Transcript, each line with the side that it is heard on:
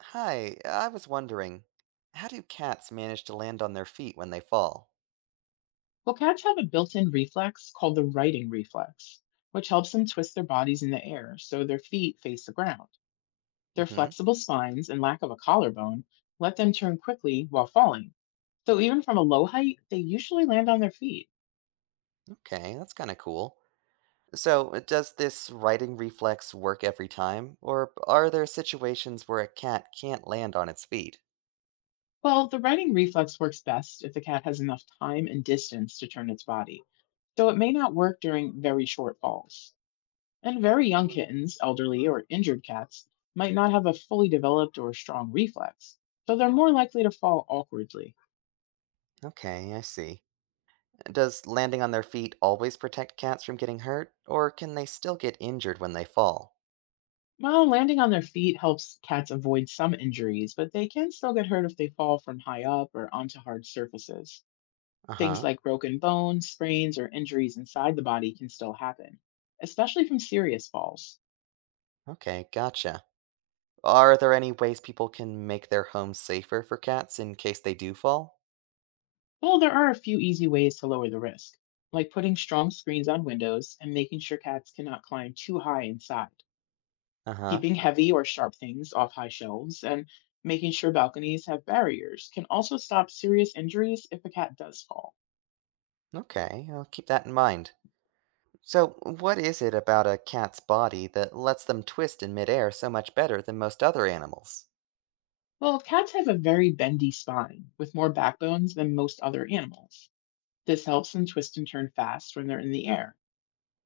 right: Hi, I was wondering, how do cats manage to land on their feet when they fall?
left: Well, cats have a built in reflex called the writing reflex, which helps them twist their bodies in the air so their feet face the ground. Their
right: Hmm.
left: flexible spines and lack of a collarbone let them turn quickly while falling. So, even from a low height, they usually land on their feet.
right: Okay, that's kind of cool. So, does this riding reflex work every time, or are there situations where a cat can't land on its feet?
left: Well, the writing reflex works best if the cat has enough time and distance to turn its body, so it may not work during very short falls. And very young kittens, elderly, or injured cats might not have a fully developed or strong reflex, so they're more likely to fall awkwardly.
right: Okay, I see. Does landing on their feet always protect cats from getting hurt, or can they still get injured when they fall?
left: While landing on their feet helps cats avoid some injuries, but they can still get hurt if they fall from high up or onto hard surfaces.
right: Uh
left: Things
right: huh.
left: like broken bones, sprains, or injuries inside the body can still happen, especially from serious falls.
right: Okay, gotcha. Are there any ways people can make their homes safer for cats in case they do fall?
left: Though there are a few easy ways to lower the risk, like putting strong screens on windows and making sure cats cannot climb too high inside.
right: Uh huh.
left: Keeping heavy or sharp things off high shelves and making sure balconies have barriers can also stop serious injuries if a cat does fall.
right: Okay, I'll keep that in mind. So, what is it about a cat's body that lets them twist in midair so much better than most other animals?
left: Well, cats have a very bendy spine with more backbones than most other animals. This helps them twist and turn fast when they're in the air.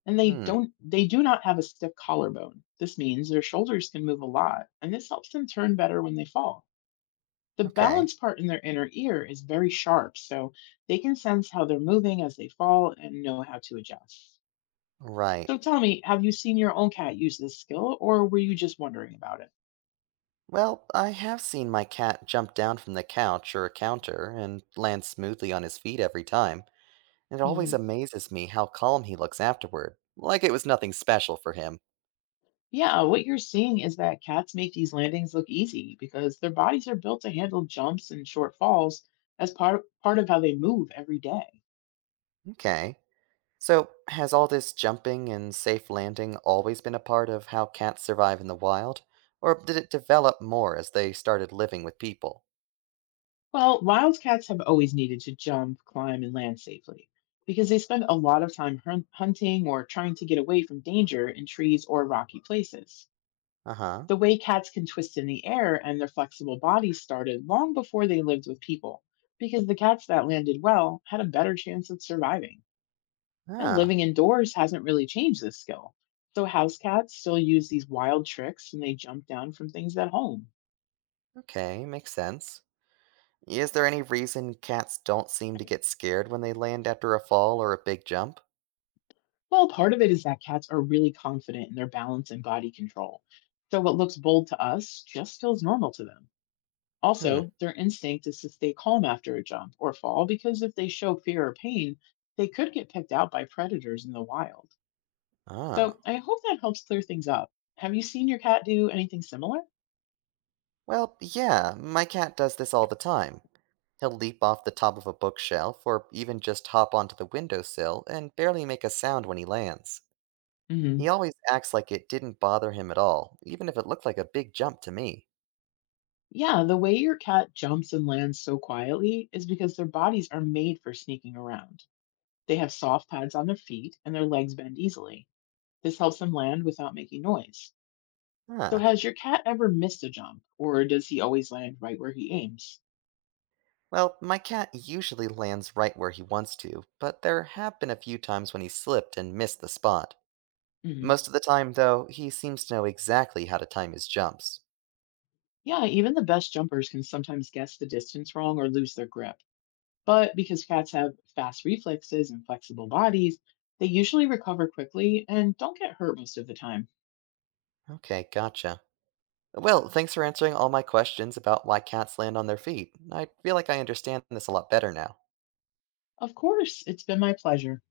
left: And they
right: Hmm.
left: don't they do not have a stiff collarbone. This means their shoulders can move a lot, and this helps them turn better when they fall. The
right: Okay.
left: balance part in their inner ear is very sharp, so they can sense how they're moving as they fall and know how to adjust.
right: Right.
left: So tell me, have you seen your own cat use this skill, or were you just wondering about it?
right: Well, I have seen my cat jump down from the couch or a counter and land smoothly on his feet every time, and it always
left: Mhm.
right: amazes me how calm he looks afterward, like it was nothing special for him.
left: Yeah, what you're seeing is that cats make these landings look easy because their bodies are built to handle jumps and short falls as part of how they move every day.
right: Okay. So, has all this jumping and safe landing always been a part of how cats survive in the wild? Or did it develop more as they started living with people?
left: Well, wild cats have always needed to jump, climb, and land safely because they spend a lot of time hunting or trying to get away from danger in trees or rocky places.
right: Uh huh.
left: The way cats can twist in the air and their flexible bodies started long before they lived with people, because the cats that landed well had a better chance of surviving. And
right: Ah.
left: living indoors hasn't really changed this skill. So house cats still use these wild tricks and they jump down from things at home.
right: Okay, makes sense. Is there any reason cats don't seem to get scared when they land after a fall or a big jump?
left: Well, part of it is that cats are really confident in their balance and body control. So what looks bold to us just feels normal to them.
right: Hmm.
left: Also, their instinct is to stay calm after a jump or fall because if they show fear or pain, they could get picked out by predators in the wild.
right: Ah.
left: So, I hope that helps clear things up. Have you seen your cat do anything similar?
right: Well, yeah, my cat does this all the time. He'll leap off the top of a bookshelf or even just hop onto the windowsill and barely make a sound when he lands. He
left: Hmm.
right: always acts like it didn't bother him at all, even if it looked like a big jump to me.
left: Yeah, the way your cat jumps and lands so quietly is because their bodies are made for sneaking around. They have soft pads on their feet and their legs bend easily. This helps them land without making noise. So,
right: Huh.
left: has your cat ever missed a jump, or does he always land right where he aims?
right: Well, my cat usually lands right where he wants to, but there have been a few times when he slipped and missed the spot.
left: Mhm.
right: Most of the time, though, he seems to know exactly how to time his jumps.
left: Yeah, even the best jumpers can sometimes guess the distance wrong or lose their grip. But because cats have fast reflexes and flexible bodies, they usually recover quickly and don't get hurt most of the time.
right: Okay, gotcha. Well, thanks for answering all my questions about why cats land on their feet. I feel like I understand this a lot better now.
left: Of course, it's been my pleasure.